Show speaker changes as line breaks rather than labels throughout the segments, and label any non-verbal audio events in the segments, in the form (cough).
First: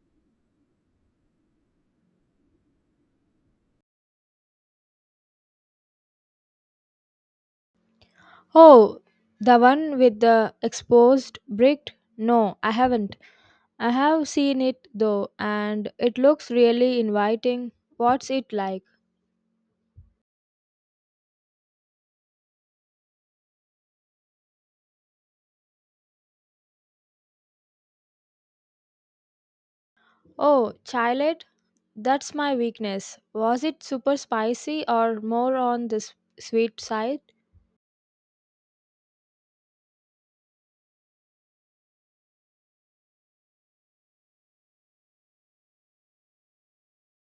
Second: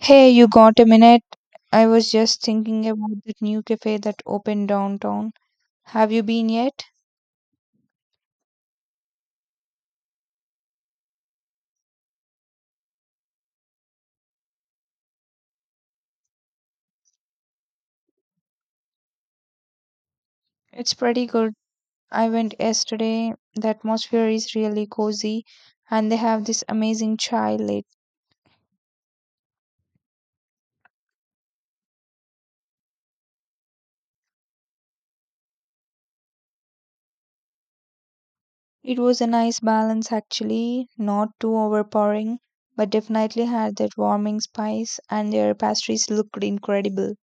Hey, you got a minute? I was just thinking about that new cafe that opened downtown. Have you been yet?
Oh, the one with the exposed brick? No, I haven't. I have seen it though, and it looks really inviting. What's it like?
It's pretty good. I went yesterday. The atmosphere is really cozy, and they have this amazing chai late.
Oh, chilet? That's my weakness. Was it super spicy or more on the sweet side?
It was a nice balance, actually, not too overpowering, but definitely had that warming spice, and their pastries looked incredible.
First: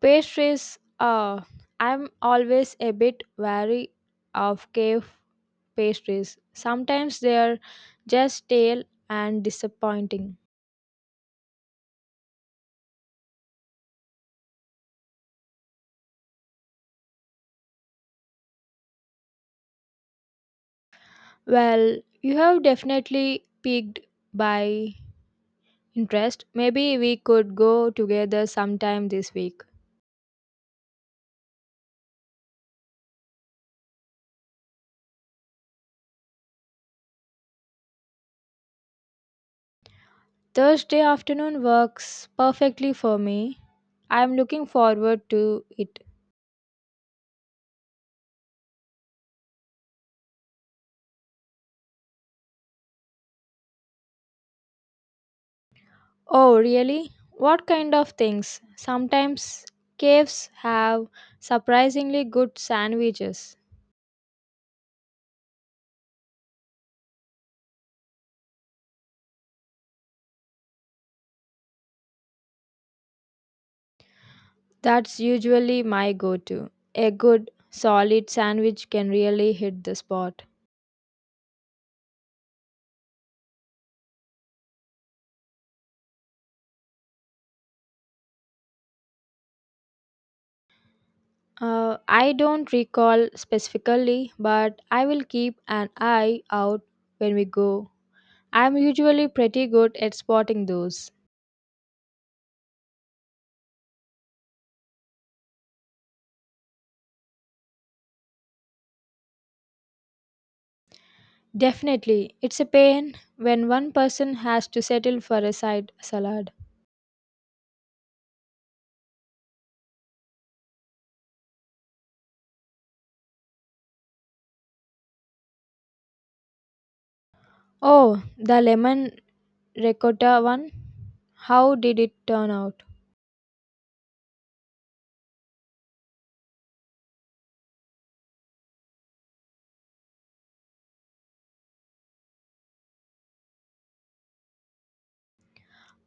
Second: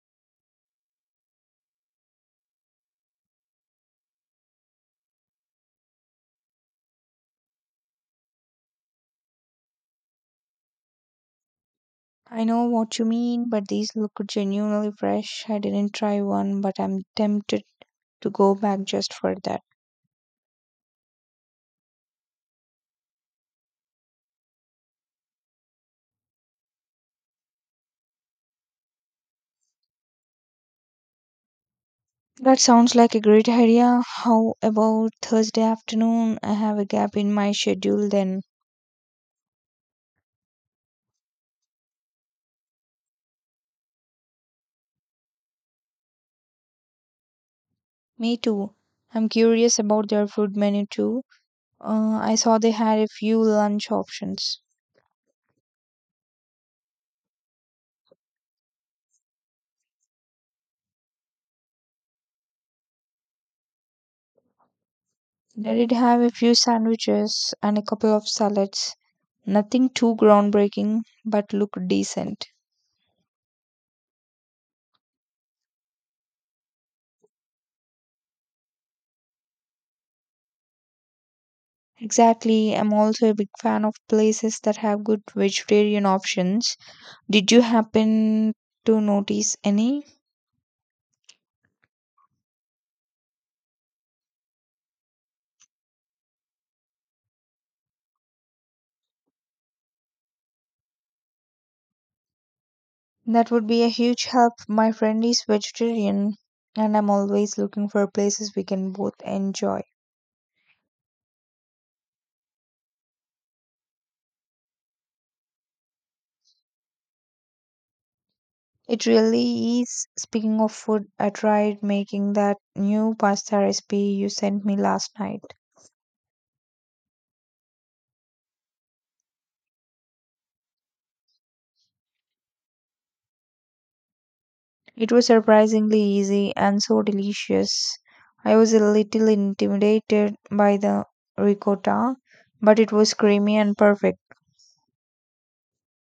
Pastries, I'm always a bit wary of cave pastries. Sometimes they're just stale and disappointing.
I know what you mean, but these look genuinely fresh. I didn't try one, but I'm tempted to go back just for that.
Well, you have definitely piqued by interest. Maybe we could go together sometime this week.
That sounds like a great idea. How about Thursday afternoon? I have a gap in my schedule then.
Thursday afternoon works perfectly for me. I am looking forward to it.
Me too. I'm curious about their food menu too. I saw they had a few lunch options.
Oh, really? What kind of things? Sometimes caves have surprisingly good sandwiches.
They did have a few sandwiches and a couple of salads. Nothing too groundbreaking, but looked decent.
That's usually my go to. A good, solid sandwich can really hit the spot.
Exactly. I'm also a big fan of places that have good vegetarian options. Did you happen to notice any?
I don't recall specifically, but I will keep an eye out when we go. I'm usually pretty good at spotting those.
That would be a huge help. My friend is vegetarian, and I'm always looking for places we can both enjoy.
Definitely, it's a pain when one person has to settle for a side salad.
It really is. Speaking of food, I tried making that new pasta recipe you sent me last night.
Oh, the lemon ricotta one? How did it turn out?
It was surprisingly easy and so delicious. I was a little intimidated by the ricotta, but it was creamy and perfect.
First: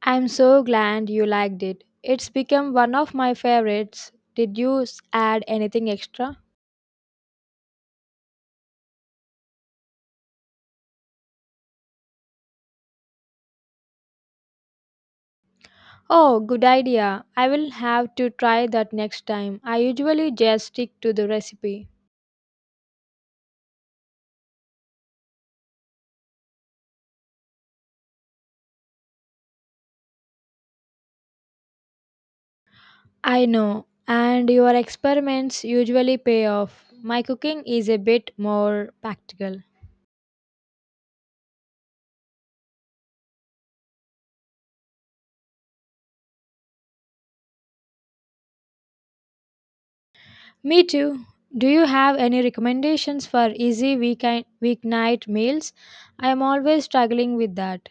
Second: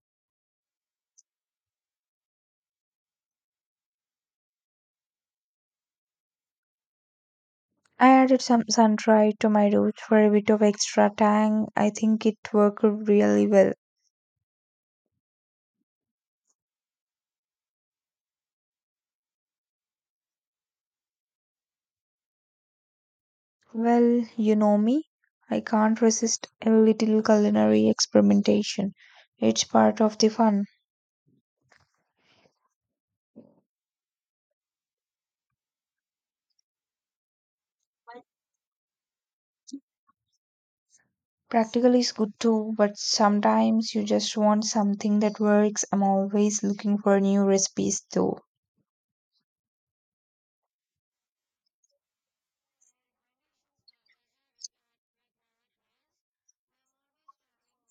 I'm so glad you liked it. It's become one of my favorites. Did you add anything extra?
I added some sunshine to my roast for a bit of extra tang. I think it worked really well.
Oh, good idea. I will have to try that next time. I usually just stick to the recipe.
Well, you know me. I can't resist a little culinary experimentation. It's part of the fun.
I know, and your experiments usually pay off. My cooking is a bit more practical.
Practical is good too, but sometimes you just want something that works. I'm always looking for new recipes though.
Me too. Do you have any recommendations for easy weekend weeknight meals? I am always struggling with that.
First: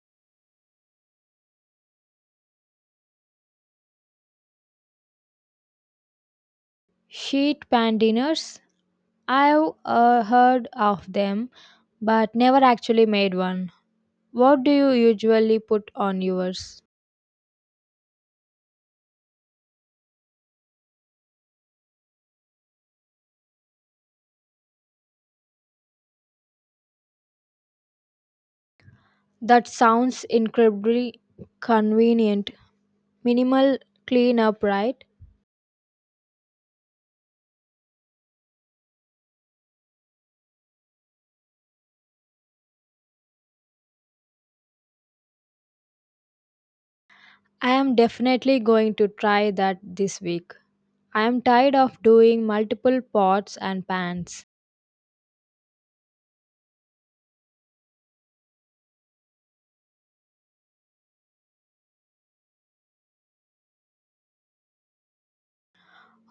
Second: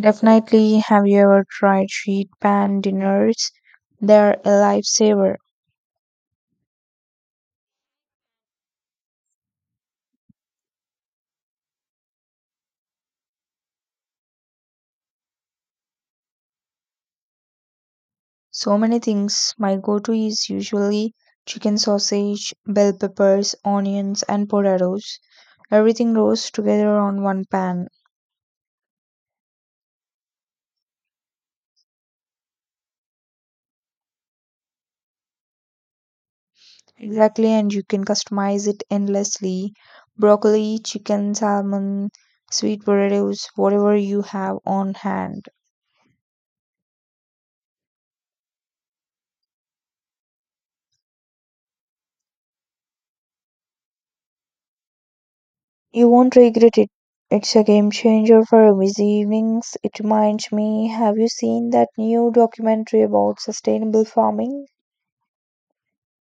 Definitely, have you ever tried sheet pan dinners? They're a lifesaver.
Sheet pan dinners. I've heard of them, but never actually made one. What do you usually put on yours?
So many things. My go to is usually chicken sausage, bell peppers, onions, and potatoes. Everything rolls together on one pan.
That sounds incredibly convenient. Minimal cleanup, right?
Exactly, and you can customize it endlessly. Broccoli, chicken, salmon, sweet potatoes, whatever you have on hand.
I am definitely going to try that this week. I am tired of doing multiple pots and pans.
You won't regret it. It's a game changer for busy evenings. It reminds me, have you seen that new documentary about sustainable farming?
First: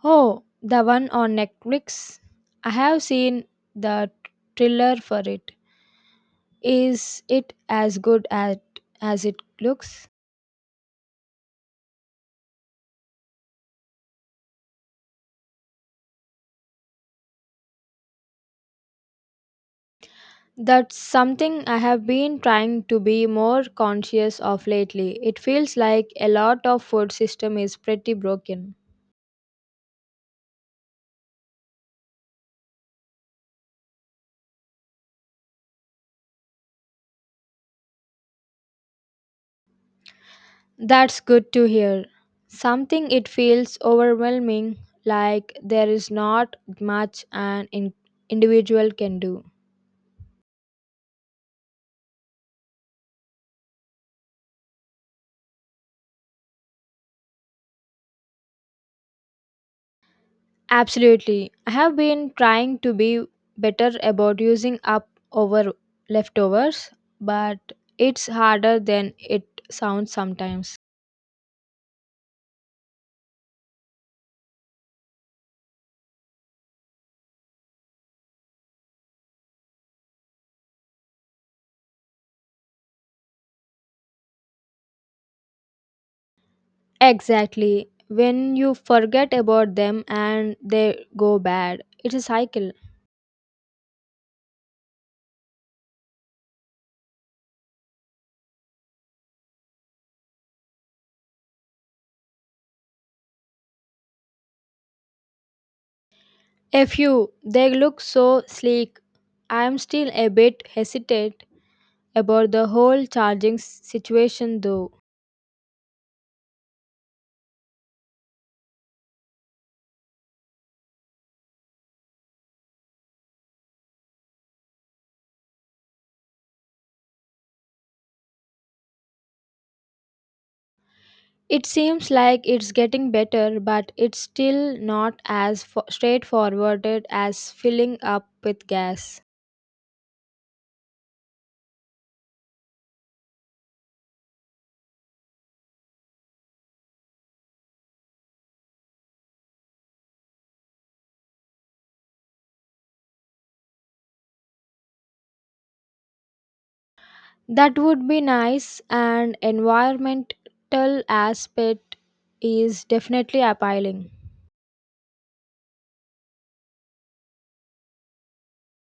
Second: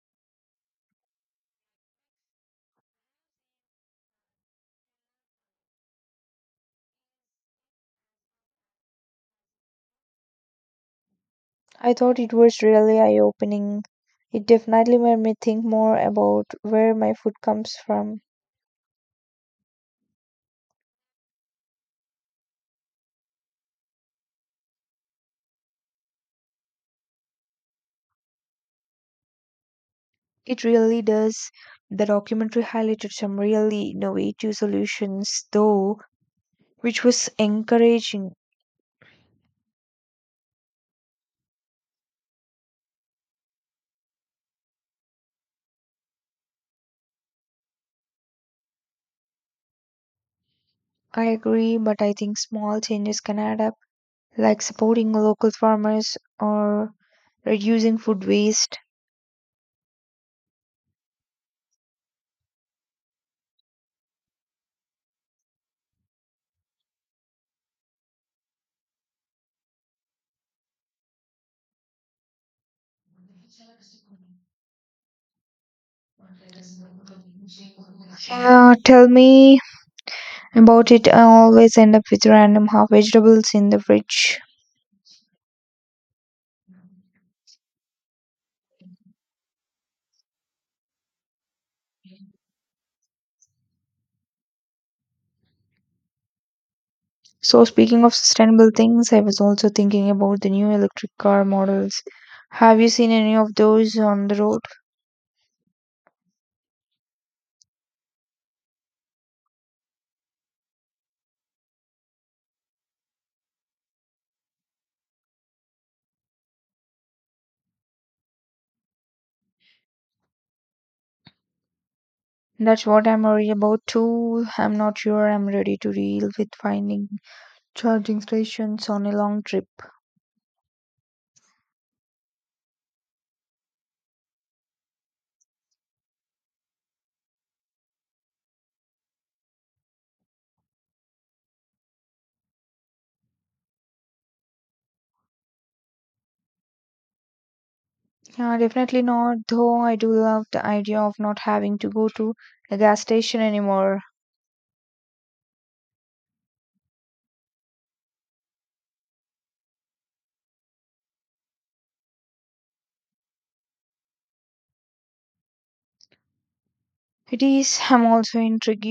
Oh, the one on Netflix? I have seen the trailer for it. Is it as as it looks?
I thought it was really eye opening. It definitely made me think more about where my food comes from.
That's something I have been trying to be more conscious of lately. It feels like a lot of food system is pretty broken.
It really does. The documentary highlighted some really innovative solutions, though, which was encouraging.
That's good to hear. Something it feels overwhelming like there is not much an individual can do.
I agree, but I think small changes can add up, like supporting local farmers or reducing food waste.
Absolutely. I have been trying to be better about using up over leftovers, but it's harder than it sounds sometimes.
Yeah, tell me about it. I always end up with random half vegetables in the fridge.
Exactly. When you forget about them and they go bad, it's a cycle.
So, speaking of sustainable things, I was also thinking about the new electric car models. Have you seen any of those on the road?
A few, they look so sleek. I am still a bit hesitant about the whole charging situation though.
That's what I'm worried about too. I'm not sure I'm ready to deal with finding charging stations on a long trip.
It seems like it's getting better, but it's still not as straightforward as filling up with gas.
Yeah, definitely not, though I do love the idea of not having to go to a gas station anymore.
That would be nice, and environmental aspect is definitely appealing.
It is, I'm also intrigued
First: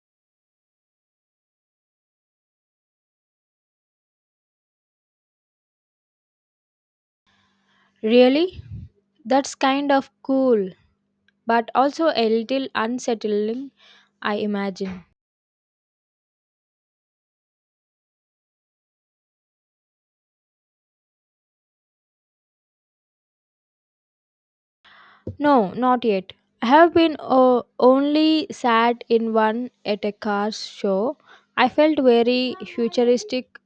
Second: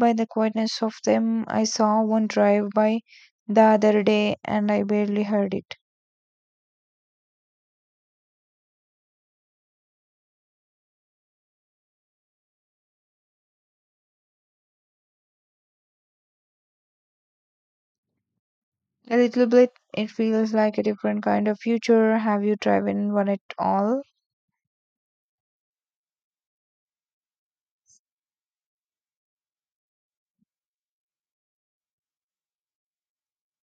by the quietness of them. I saw one drive by the other day and I barely heard it.
Really? That's kind of cool, but also a little unsettling, I imagine.
A little bit, it feels like a different kind of future. Have you driven one at all?
No, not yet. I have been only sat in one at a car show. I felt very futuristic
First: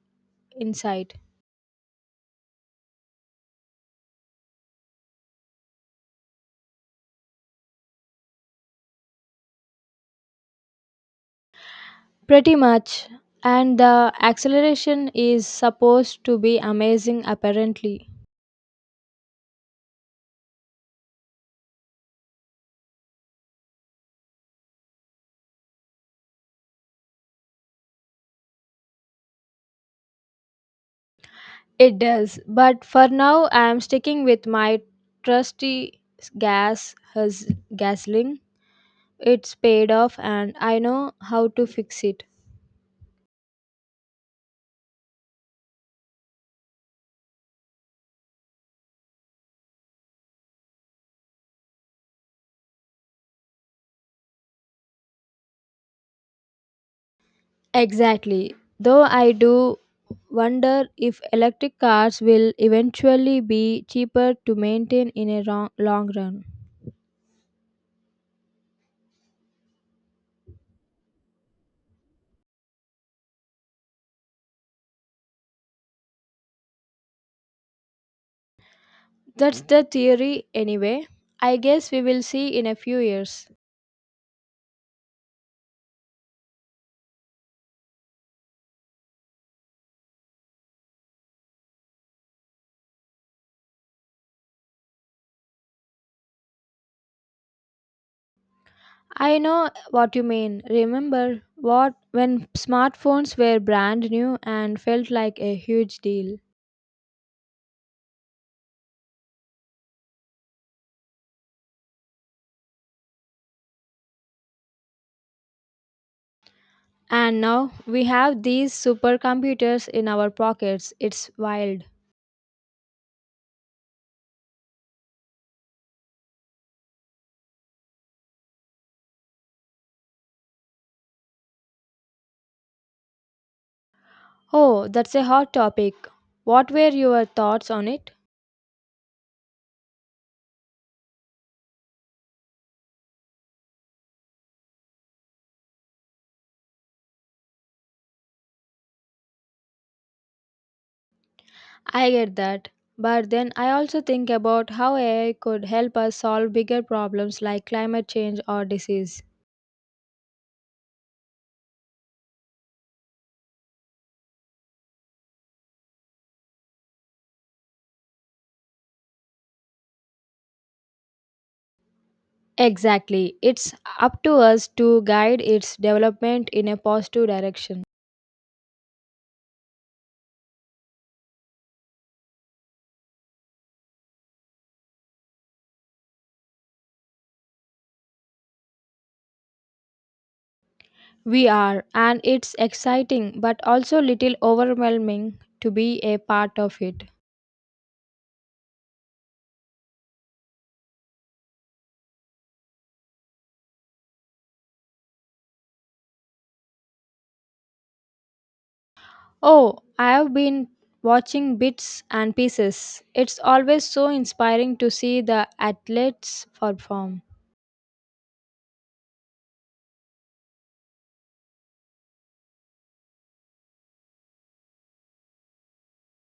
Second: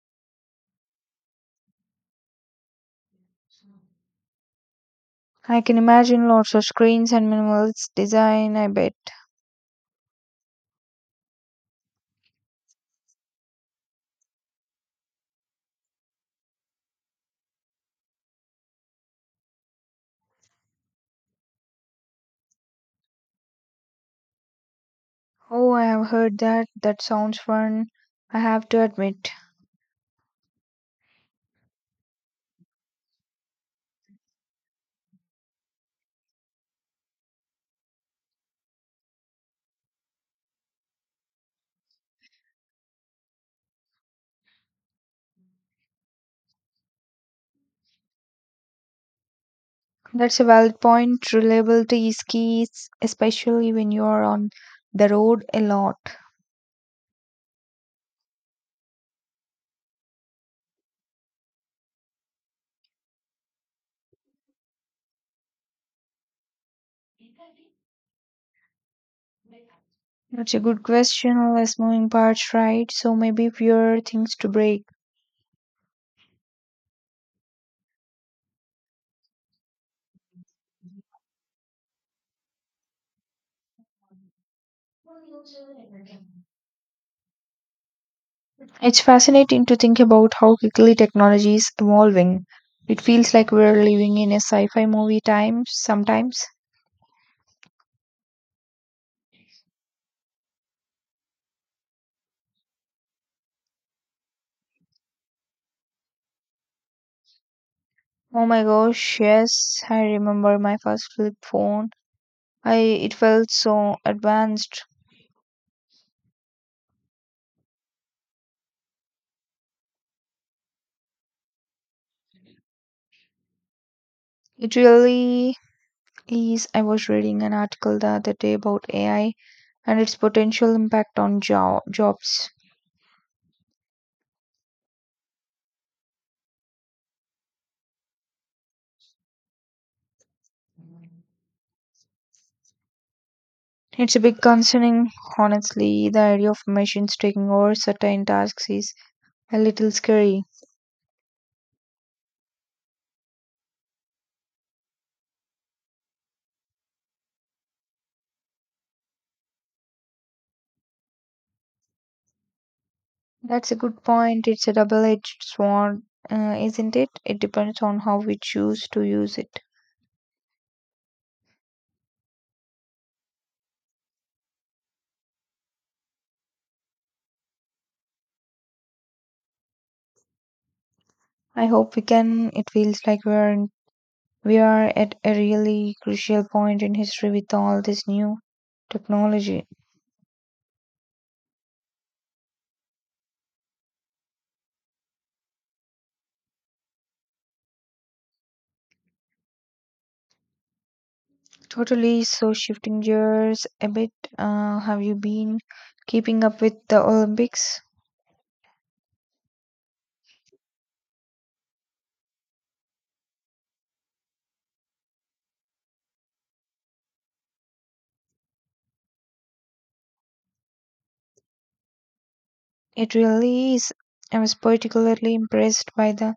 inside.
I can imagine lots of screens and minimalist design, I bet.
Pretty much. And the acceleration is supposed to be amazing, apparently.
Oh, I have heard that. That sounds fun. I have to admit.
It does, but for now I am sticking with my trusty gasoline. It's paid off and I know how to fix it.
That's a valid point. Reliability is key, especially when you are on the road a lot.
Exactly. Though I do wonder if electric cars will eventually be cheaper to maintain in a long run.
That's a good question. Less moving parts, right? So maybe fewer things to break.
That's the theory anyway. I guess we will see in a few years.
It's fascinating to think about how quickly technology is evolving. It feels like we're living in a sci fi movie time sometimes.
I know what you mean. Remember what when smartphones were brand new and felt like a huge deal.
Oh my gosh, yes, I remember my first flip phone. I it felt so advanced.
And now we have these supercomputers in our pockets. It's wild.
It really is. I was reading an article the other day about AI and its potential impact on jobs.
Oh, that's a hot topic. What were your thoughts on it?
It's a big concerning, honestly. The idea of machines taking over certain tasks is a little scary.
I get that. But then I also think about how AI could help us solve bigger problems like climate change or disease.
That's a good point. It's a double-edged sword, isn't it? It depends on how we choose to use it.
Exactly. It's up to us to guide its development in a positive direction.
I hope we can. It feels like We are at a really crucial point in history with all this new technology.
We are, and it's exciting but also little overwhelming to be a part of it.
Totally. So, shifting gears a bit, have you been keeping up with the Olympics?
Oh, I've been watching bits and pieces. It's always so inspiring to see the athletes perform.
It really is. I was particularly impressed by the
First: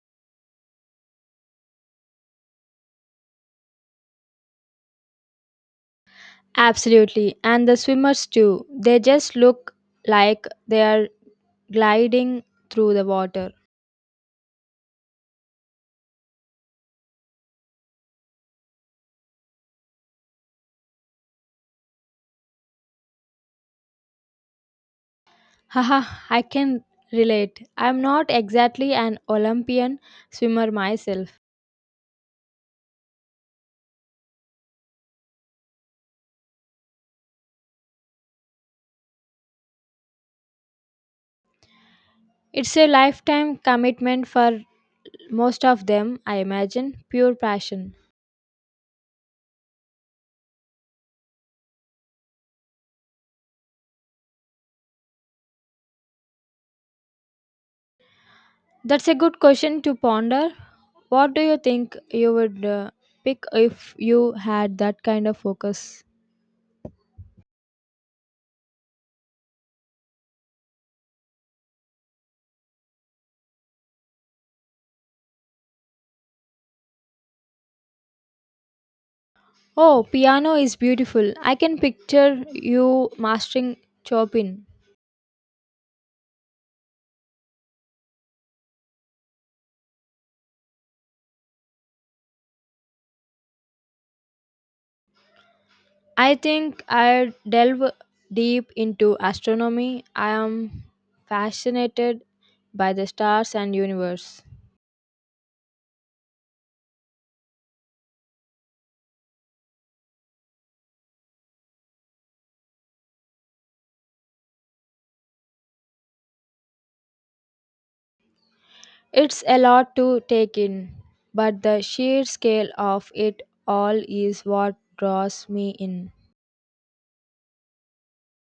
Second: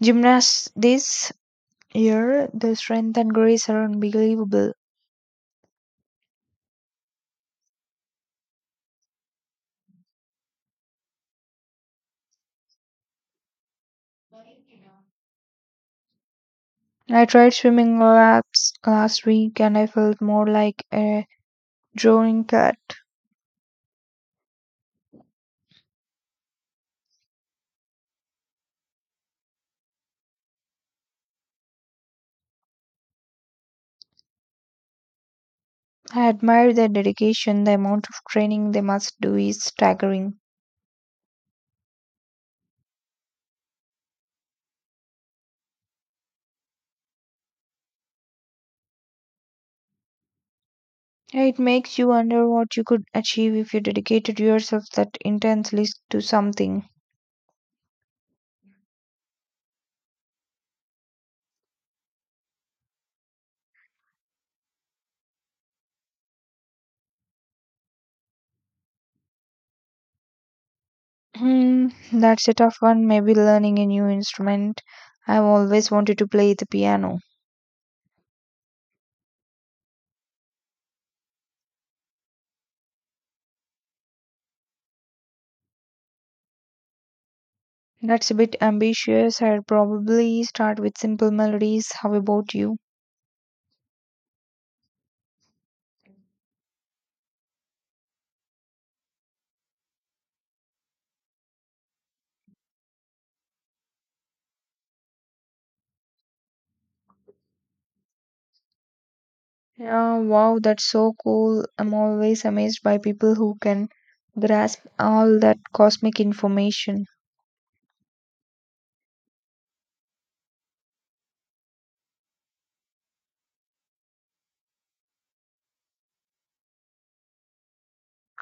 gymnasts this year. The strength and grace are unbelievable.
Absolutely, and the swimmers too. They just look like they are gliding through the water.
I tried swimming laps last week and I felt more like a drowning cat.
(laughs) Haha, I can relate. I'm not exactly an Olympian swimmer myself.
I admire their dedication. The amount of training they must do is staggering.
It's a lifetime commitment for most of them, I imagine. Pure passion.
It makes you wonder what you could achieve if you dedicated yourself that intensely to something.
That's a good question to ponder. What do you think you would pick if you had that kind of focus?
Hmm, that's a tough one. Maybe learning a new instrument. I've always wanted to play the piano.
Oh, piano is beautiful. I can picture you mastering Chopin.
That's a bit ambitious. I'd probably start with simple melodies. How about you?
I think I'd delve deep into astronomy. I am fascinated by the stars and universe.
Yeah, wow, that's so cool. I'm always amazed by people who can grasp all that cosmic information.
It's a lot to take in, but the sheer scale of it all is what draws me in.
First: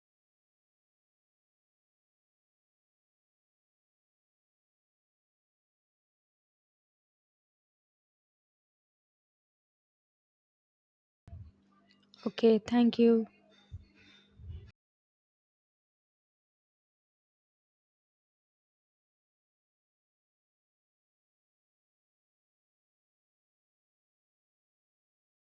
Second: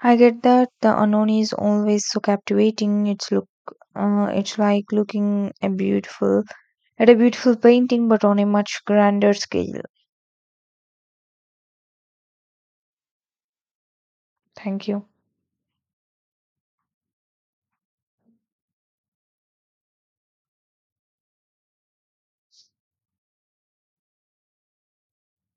I get that the unknown is always so captivating. It's look, it's like looking a beautiful at a beautiful painting, but on a much grander scale.
Okay, thank you.
Thank you.